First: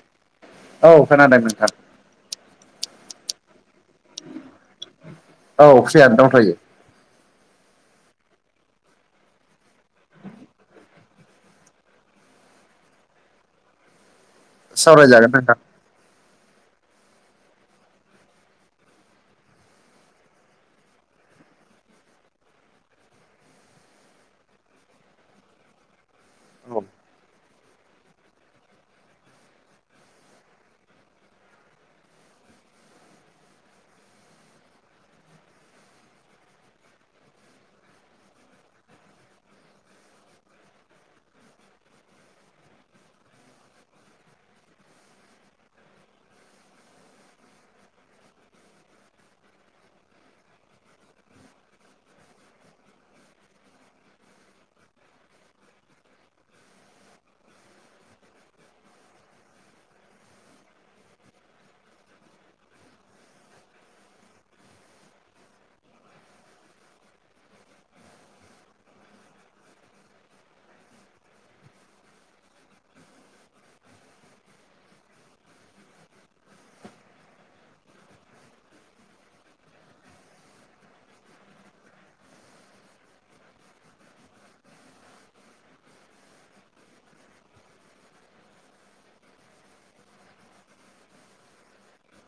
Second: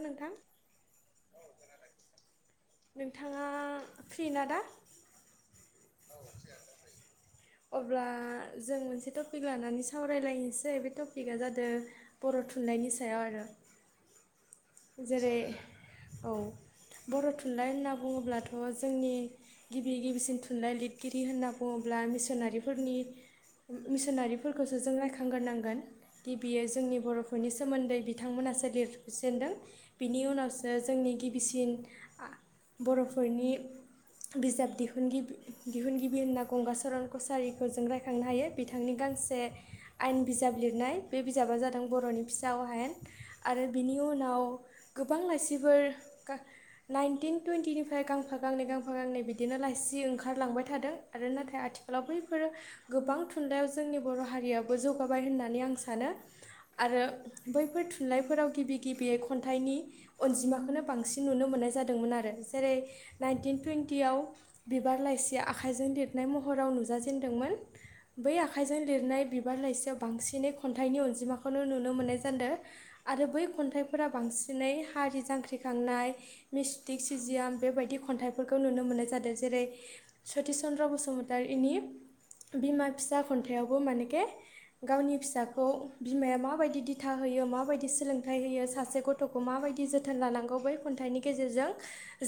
नोंथां औ खोनादों नोंथां नोंथाङा फ्रि ना दा औ फ्रियानो दंथ'यो अब्ला जों मोनसे टपिक लानानै सावरायलायनोसै बे टपिकआ जादों बर' थुनलाइनायनि सायाव आरो [inaudible] सावरायजागोन जेरै नोंथां औ बर' थुनलाइ होनना बुङोब्लाथ' जोंनि गिबि गिबिसिन थुनलाइ लिरगिरि होनना बुङोब्ला मिसनारिफोरनि मिसनारिफोरखौसो जों रायखांग्रोनांगोन गिबियो जोंनि बर'फोरनि सोमोन्दै बिथांमोना सालि जेनदों बिनि उनावसो जोंनि गिबिसिन बर'फोरनि बिजाब दिहुनगिरि दिहुनगिबि होनना गंगचरन कसारिखौ जों रायखांनो हायो बिथांनि गांसे आयेन बिजाब बिजाब लिरनाय बे बिजाबा जादों बर'नि फिसा अहायेन आरो बिनि उनाव गोबां लाइ सिबोर नानटिन टुनथिनिफ्राय गांफा गांनै बिदिनो लायसि ओं ओंखारलांबाय थादों आरो नाथाय आथिखालाव बैफोरो गोबां थुनलाइयाव जोंनि बर' हारियाबो जौगाबाय होननानै आं सानो आरो बैफोर थुनलाइफोराव गिबि गिबि खन्थाइनि अनजिमाखौनो बांसिन नुनो मोननाय जादोंमोन आरो जेरै नाइनटिन टुन्टियाव बिबार लाइसिया आखाइजों लिरनाय महराव नुजा जेेनदोंमोन बै आखाइजों लिरनाय बिबार लाइसियाव बांसिनै खन्थाइनि अनजिमाखौनो नुनो मोननाय जादों। आरो बै खन्थाइफोरा बांसिनै हारि जांख्रिखांनाय मिस्टिक सिजियाम बेबायदि खन्थाइफोरखौ नुनो मोन्नाय जादों जेरै सति चन्द्र बसुमतारीनि बिमा फिसा खन्थाइावबो मानेके गावनि फिसाखौ बिमाया माबायदि दिथा होयो माबायदि सोलोंथाइ होयो सासे गथ'खौ मा बायदि जोथोन लानांगौ बै खन्थाइनि गेजेरजों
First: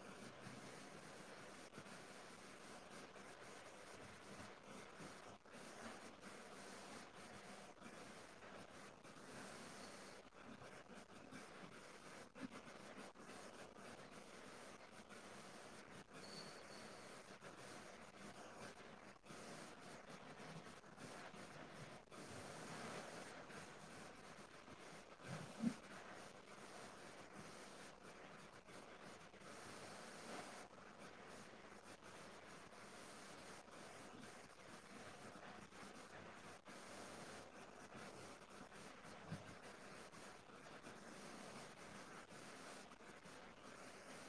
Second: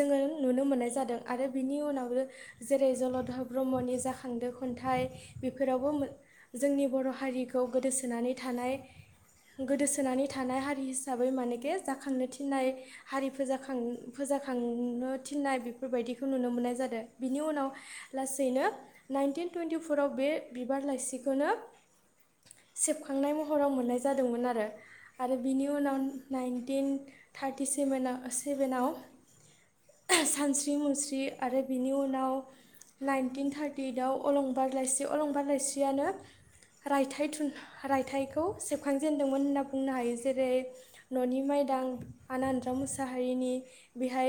जोङो नुनो मोननाय जादों आरो बिनि उनाव जेरै जलध' ब्रह्मनि जाखांदो खन्थाइ बेफोरावबो जोंनि बर' हारि हारिखौ गोदोसोनानै थानाय गोदोसोनानै थानाय हारि हिसाबै मानेकि जाखांनो थिननाय हारि फोजाखां फो जाखांनो थिननाय बेफोरबायदिखौ नुनो मोननाय जादों। बिनि उनाव लासैनो नाइनटिन टुइन्टिफराव बे बिबार लाइसिखौनो सेबखांनाय महराव मोननाय जादोंमोन आरो आरो बिनि उनाव नाइनटिन थार्टि सेभेनाव सेभेनाव सानस्रि मुस्रि आरो बिनि उनाव उनाव नाइनटिन थार्टि इदआव अलंबार लाइसि अलंबार लाइसियानो रायथाइ थुन रायथाइखौ सेबखांजेनदोंमोन होनना बुंनो हायो जेरै न'नि माइ दां आनन्द मुसाहारिनि बेहाय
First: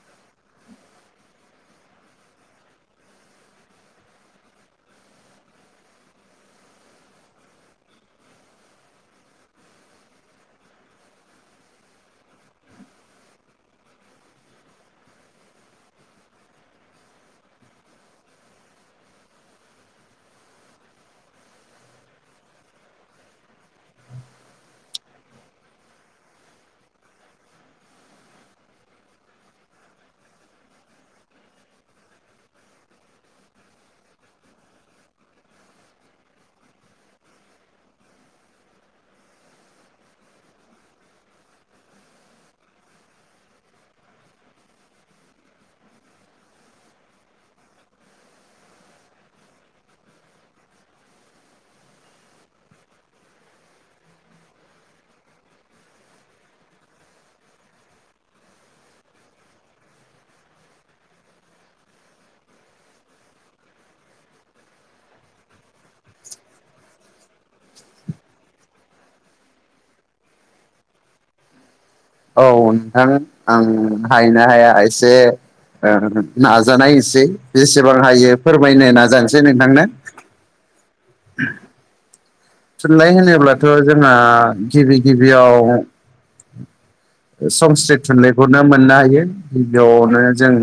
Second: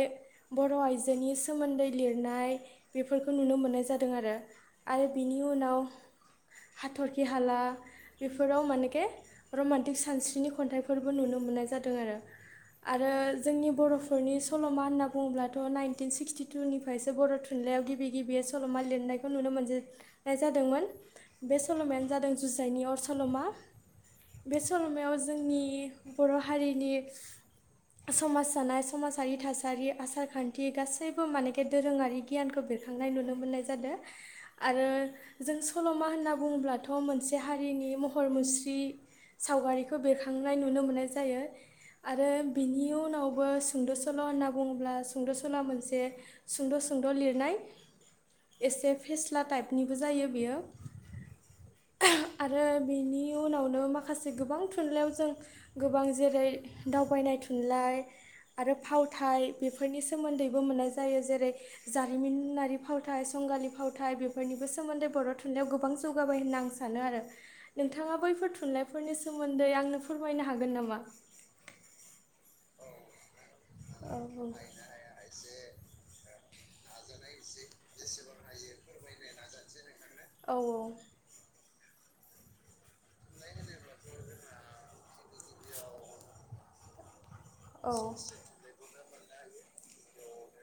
बर' आइजोनि सोमोन्दै लिरनाय बेफोरखौ नुनो मोननाय जादों आरो आरो बिनि उनाव हाथरखि हाला बेफोराव मानेके रमान्टिक सानस्रिनि खन्थाइफोरबो नुनो मोननाय जादों आरो आरो जोंनि बर'फोरनि सल'मा होनना बुङोब्लाथ' नाइनटिन सिक्सटिटुनिफ्रायसो बर' थु। नलाइयाव गिबि गिबि सल'मा लिरनायखौ नुनो मोननाय जादोंमोन बे सल'मायानो जादों जु जायनि अर सल'मा बे सल'मायाव जोंनि बर' हारिनि समाज जानाय समाजारि थासारि आसारखान्थि गासैबो मानेखि दोरोङारि गियानखौ बेरखांनाय नुनो मोननाय जादों आरो जों सल'मा होनना बुङोब्लाथ' मोनसे मोनसे हारिनि महर मुस्रि सावगारिखौ बेरखांनाय नुनो मोननाय जायो। आरो बिनि उनावबो सुंद' सल' होनना बुङोब्ला सुंद' सल' मोनसे सुंद' सल' सोंद' लिरनाय एसे फेस्ला टाइपनिबो जायो बेयो [inaudible] आरो बेनि उनावनो माखासे गोबां थुनलाइयाव जों गोबां जेरै दावबायनाय थुनलाइ आरो फावथाय बेफोरनि सोमोन्दैबो मोननाय जायो। जेरै जारिमिनारि फावथाय संगालि फावथाय बेफोरनिबो सोमोन्दै बर' थुनलाइयाव गोबां जौगाबाय होनना आं सानो सानो आरो नोंथाङा बैफोर थुनलाइफोरनि सोमोन्दै आंनो फोरमायनो हागोन नामा? औ नोंथां आं औ हायो ना हाया एसे ओं नाजानायसै जेसेबां हायो फोरमायनो नाजानोसै नोंथांनो औ थुनलाइ होनोब्लाथ' जोंना गिबि गिबियाव औ संस्कृत थुनलाइखौनो मोननो हायो गिबियावनो जों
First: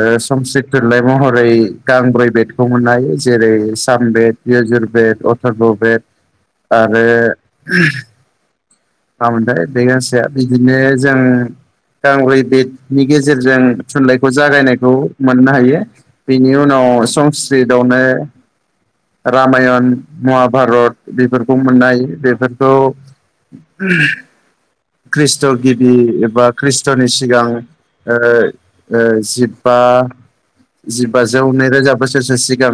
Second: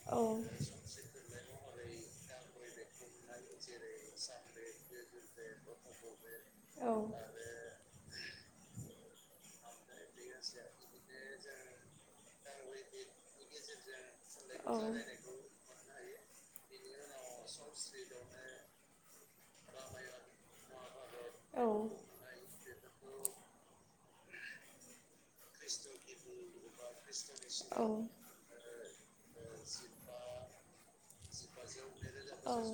ओ औ संखि्रत थुनलाइ महरै गांब्रै बेदखौ मोननो हायो जेरै साम बेेद जुर बेद अथुरब बेद आरो मामोनथाय बे गांसेया बिदिनो जों गांब्रै बेदनि गेजेरजों थुनलाइखौ औ जागायनायखौ मोननो हायो बेनि उनाव अ' संस्कृतआवनो रामायण महाभारत बेफोरखौ मोननाय हायो बेफोरखौ [unintelligible] खृष्ट' गिबि एबा खृष्ट'नि सिगां ओ औ ओ जिबा [inaudible] जिबाजौ नैरोजा बोसोरसो औ सिगां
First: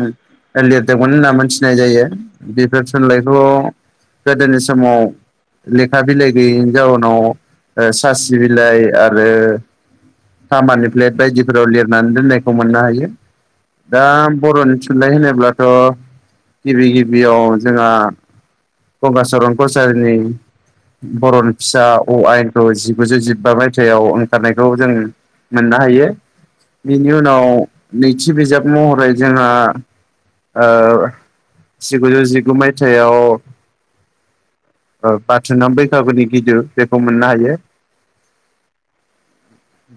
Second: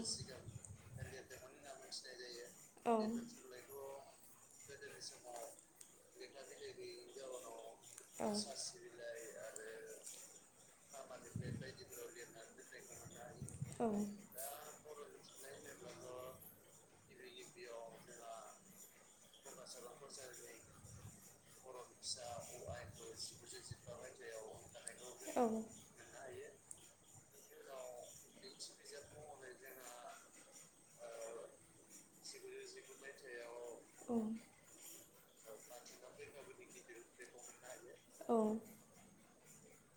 औ लिरदोंमोन होनना मोनथिनाय जायो बेफोर औ थुनलाइखौ गोदोनि समाव लेखा बिलाइ गैयैनि जाउनाव ओ सासि बिलाइ आरो खामानि प्लेट बायदिफोराव लिरनानै दोननायखौ मोननो हायो। दा बर'नि थुनलाइ होनोब्लाथ' गिबि गिबियाव जोंहा गंगा चरन कचारिनि बर'नि फिसा अ' आयेन गुजौ जिबा मायथाइयाव ओंखारनायखौ जों मोननो हायो बिनि उनाव नैथि बिजाब महरै जोंहा ओ जिगुजौ जिगु मायथाइाव ओ बाथिना बैखागुनि गिदिर बेखौ मोननो हायो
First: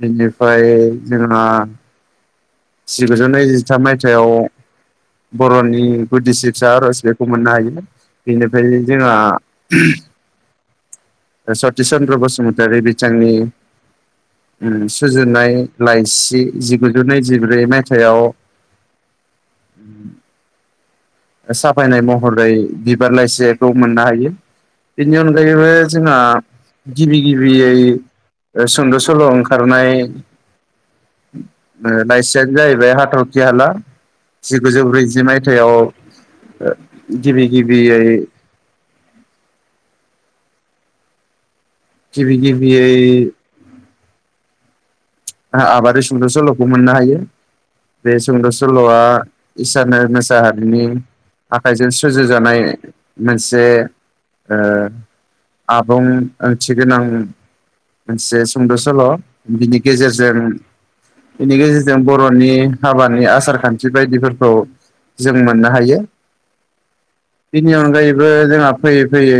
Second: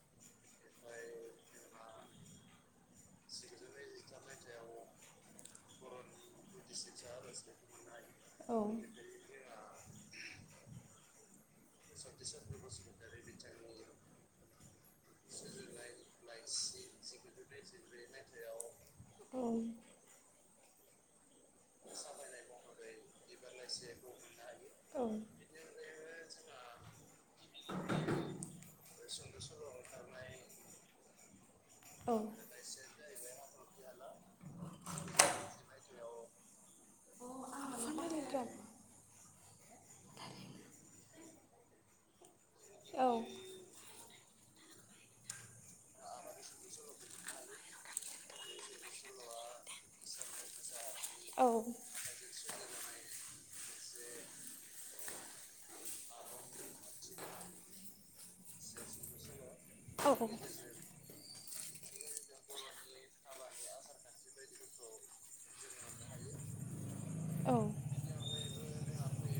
बेनिफ्राय जोंना जिगुजौ नैजिथाम मायथाइयाव बर'नि गुदि सिबसा आर'ज बेखौ मोननो हायो बेनिफ्राय जोंहा सति चन्द्र बसुमतारी बिथांनि सुजुनाय लाइसि जि गुजौ नैजि बेै मायथायाव साफायनाय महरै बिबार लाइसिखौ मोननो हायो औ बेनि अनगायैबो जोंहा गिबि गिबियै सुंद' सल' ओंखारनाय लाइसियानो जाहैबाय हाथरखि-हाला जिगुजौ ब्रैजि मायथाइयाव गिबि गिबियै उम गिबि गिबियै आबादारि सुंद' सल'खौ मोननो हायो बे सुंद' स सल'आ इसोरनो मोसाहारिनि आखाइजों सुजुजानाय मोनसे ओ आबुं ओंथि गोनां मोनसे सुंद' सल' बिनि गेजेरजों बेनि गेजेर जों बर'नि हाबानि आसार खान्थि बायदिफोरखौ जों मोननो हायो बिनि अनगायैबो जोंहा फैयै फैयै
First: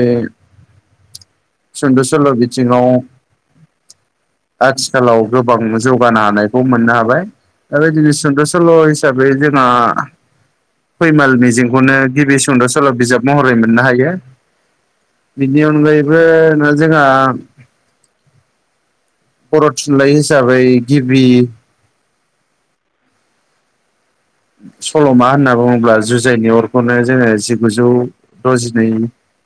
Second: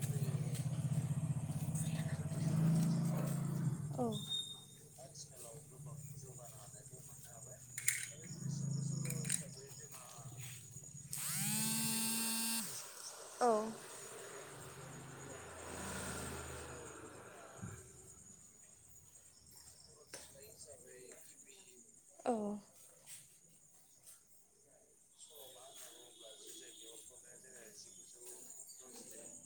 सुंद' सल' बिथिङाव आथिखालाव गोबां जौगानो हानायखौ मोननो हाबाय दा बेदिनो सुंद' सल' हिसाबै जोंहा फैमाल मिजिंखौनो गिबि सुंद' सल' बिजाब महरै मोननो हायो बिदि उनगैबो न जोंहा बर' थुनलाइ हिसाबै गिबि औ सल'मा होनना बुङोब्ला जुजायनि अरखौनो जोङो जिगुजौ द'जिनै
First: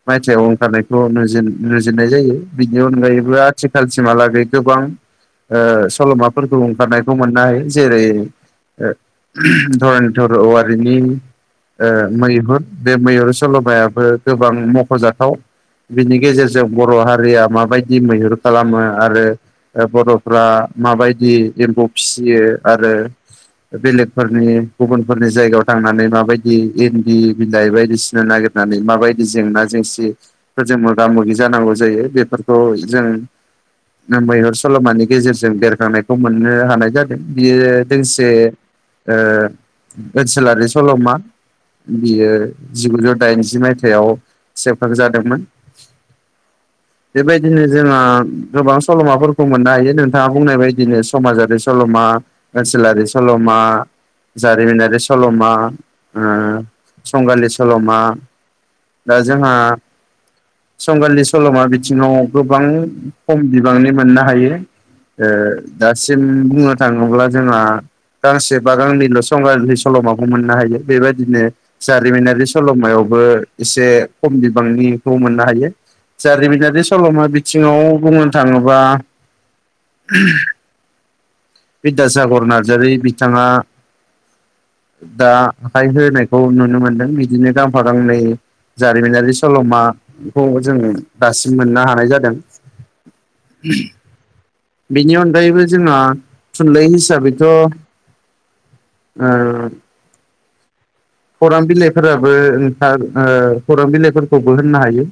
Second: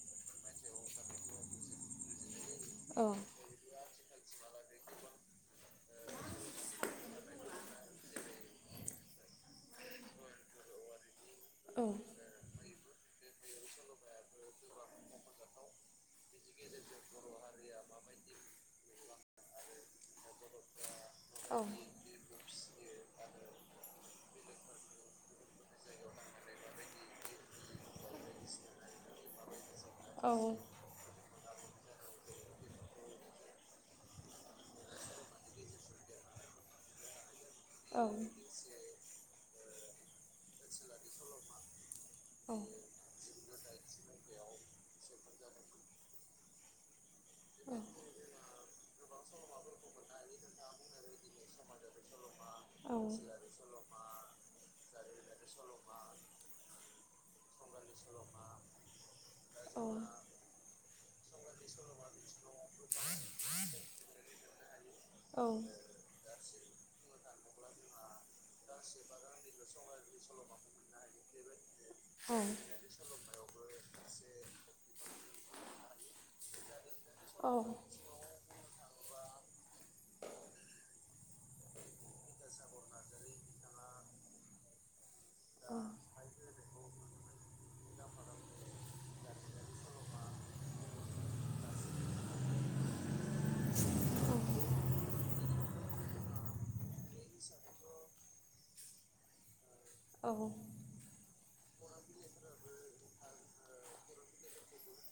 मायथाइआव ओंखारनायखौ नुजिरनाय जायो बिनि अनगायैबो आथिखालसिमहालागै गोबां ओ सल'माफोरखौ ओंखारनायखौ मोननो हायो जेरै धरनधर औवारिनि मैहुर बे मैहुर सल'मायाबो गोबां मख'जाथाव बिनि गेजेरजों बर' हारिया माबायदि मैहुर खालामो आरो बर'फ्रा माबायदि एम्फौ फिसियो आरो बेलेगफोरनि गुबुनफोरनि जायगायाव थांनानै माबायदि इन्दि बिलाइ बायदिसिना नागिरनानै माबायदि जेंना जेंसिफोरजों मोगा मोगि जानांगौ जायो बेफोरखौ जों मैहुर सल'मानि गेजेरजों बेरखांनायखौ मोननो हानाय जादों बियो दोंसे ओनसोलारि सल'मा बियो जिगुजौ दाइनजि मायथाइयाव सेबखां जादोंमोन [unintelligible] बेबायदिनो जोंहा गोबां सल'माफोरखौ मोननो हायो नोंथाङा बुंनाय बायदिनो समासजारि सल'मा ओनसोलारि सल'मा जारिमिनारि सल'मा ओम संगालि सल'मा दा जोंहा संगलिनि सल'मा बिथिङाव गोबां खम बिबांनि मोननो हायो ओ दासिम बुंनो थाङोब्ला जोंहा गांसे बा गांनैल' संग् सल'माखौ मोननो हायो बेबायदिनो जारिमिनारि सल'मायावबो एसे बिबांनिखौ मोननो हायो। जारिमिनारि सल'मा बिथिङाव बुंनो थाङोबा बिद्यासागर नार्जारि बिथाङा दा आखाइ होनायखौ नुनो मोनदों बिदिनो गांफा गांनै जारिमिनारि सल'माखौ जों दासिम मोननो हानाय जादों। बेनि अनगायैबो जोंहा थुनलाइ हिसाबैथ' औ खौरां बिलाइफोराबो नोंथां खौरां बिलाइफोरखौबो होननो हायो।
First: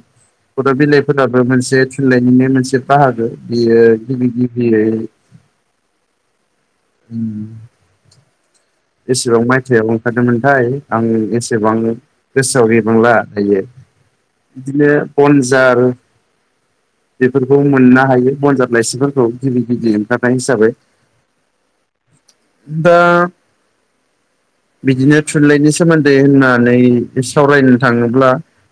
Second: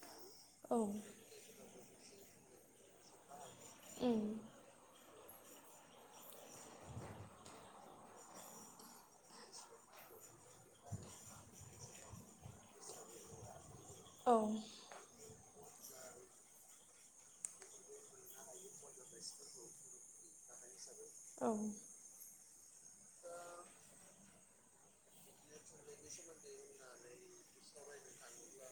खौरां बिलाइफोराबो मोनसे थुनलाइनो मोनसे बाहागो बियो गिबि गिबियै उ एसेबां मायथायाइाव ओंखारदोंमोनथाय आं एसेबां गोसोआव गैबांला दायो। बिदिनो बनजार बेफोरखौ मोननो हायो बनजार लाइसिफोरखौ गिबि गिबि ओंखारनाय हिसाबै दा बिदिनो थुनलाइनि सोमोन्दै होननानै सावरायनो थाङोब्ला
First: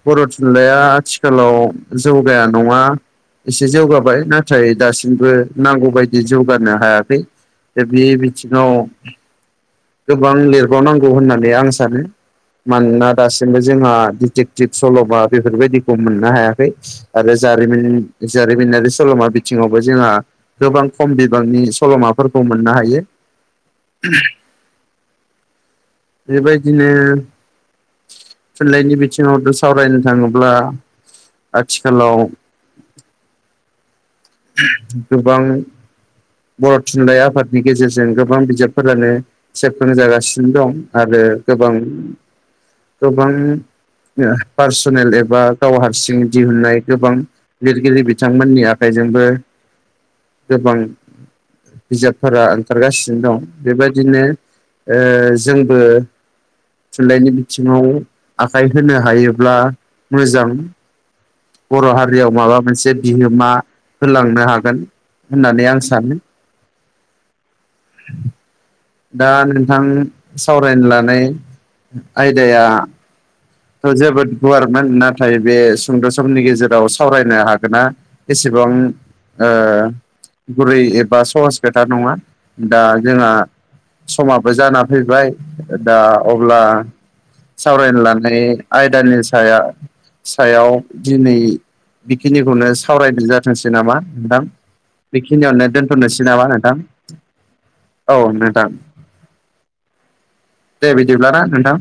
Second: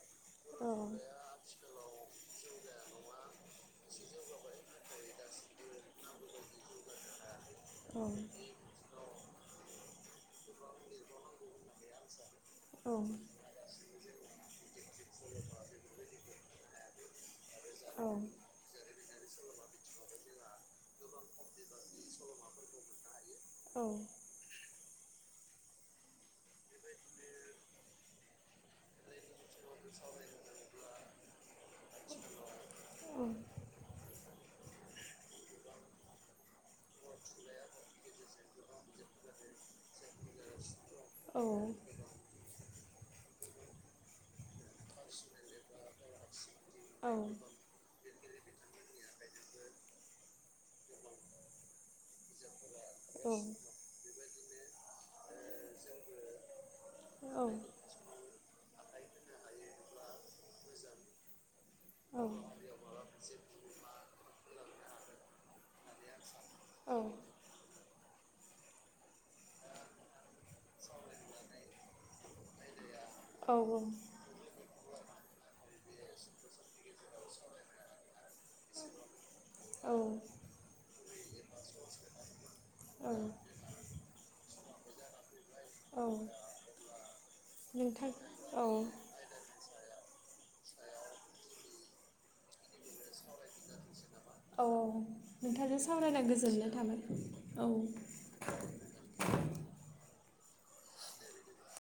बर' थुनलाइया आथिखालाव औ जौगाया औ नङा औ एसे जौगाबाय नाथाय दासिमबो नांगौबायायदि जौगानो हायाखै बे बिथिङाव गोबां लिरबावनांगौ होननानै आं सानो [inaudible] [unintelligible] मानोना दासिमबो जोंहा दिडिटेक्टिभ सल'भा बेफोरबायदिखौ मोननो हायाखै आरो ज जारिमिनारि सल'मा बिथिङावबो जोंहा गोबां खम बिबांनि सल'माफोरखौ मोन मोननो हायो। औ बेबायदिनो थुनलाइनि बिथिङावथ' सावरायनो थाङोब्ला आथिखालाव गोबां बर' थुनलाइ आफादनि गेजेरजों गोबां बिजाबफोरानो सेबखां जागासिनो दं आरो गोबां गोबां पार्सनेल एबा गाव हारसिं दिहुननाय गोबां लिरगिरि बिथांमोननि आखाइ। गोबां बिजाबफोरा ओंखारगासिनो दं बेबायदिनो ओ जोंबो थुनलाइनि बिथिङाव आखाय होनो हायोब्ला मोजां। बर' हारियाव नोंथांजों माबा मोनसे बिहोमा होलांनो हागोन होननानै आं सानो। दा नोंथां सावरायनो लानाय आयदाया थ' जोबोद गुवारमोन नाथाय बे सुंद' समनि गेजेराव सावरायनो हागोनना एसेबां गुरै बा सहस खोथा नङा दा जोंहा समाबो जाना फैबाय। दा अब्ला सावरायनो लानाय आयदानि सायाव सायाव दिनै बेखिनिखौनो सावरायनाय जाथोंसै नामा? नोंथां बेखिनियावनो सावरायना दोनथ'नोसै नामा गोजोननाय नोंथां थाबाय औ नोंथां दे बिदिब्लाना नोंथां।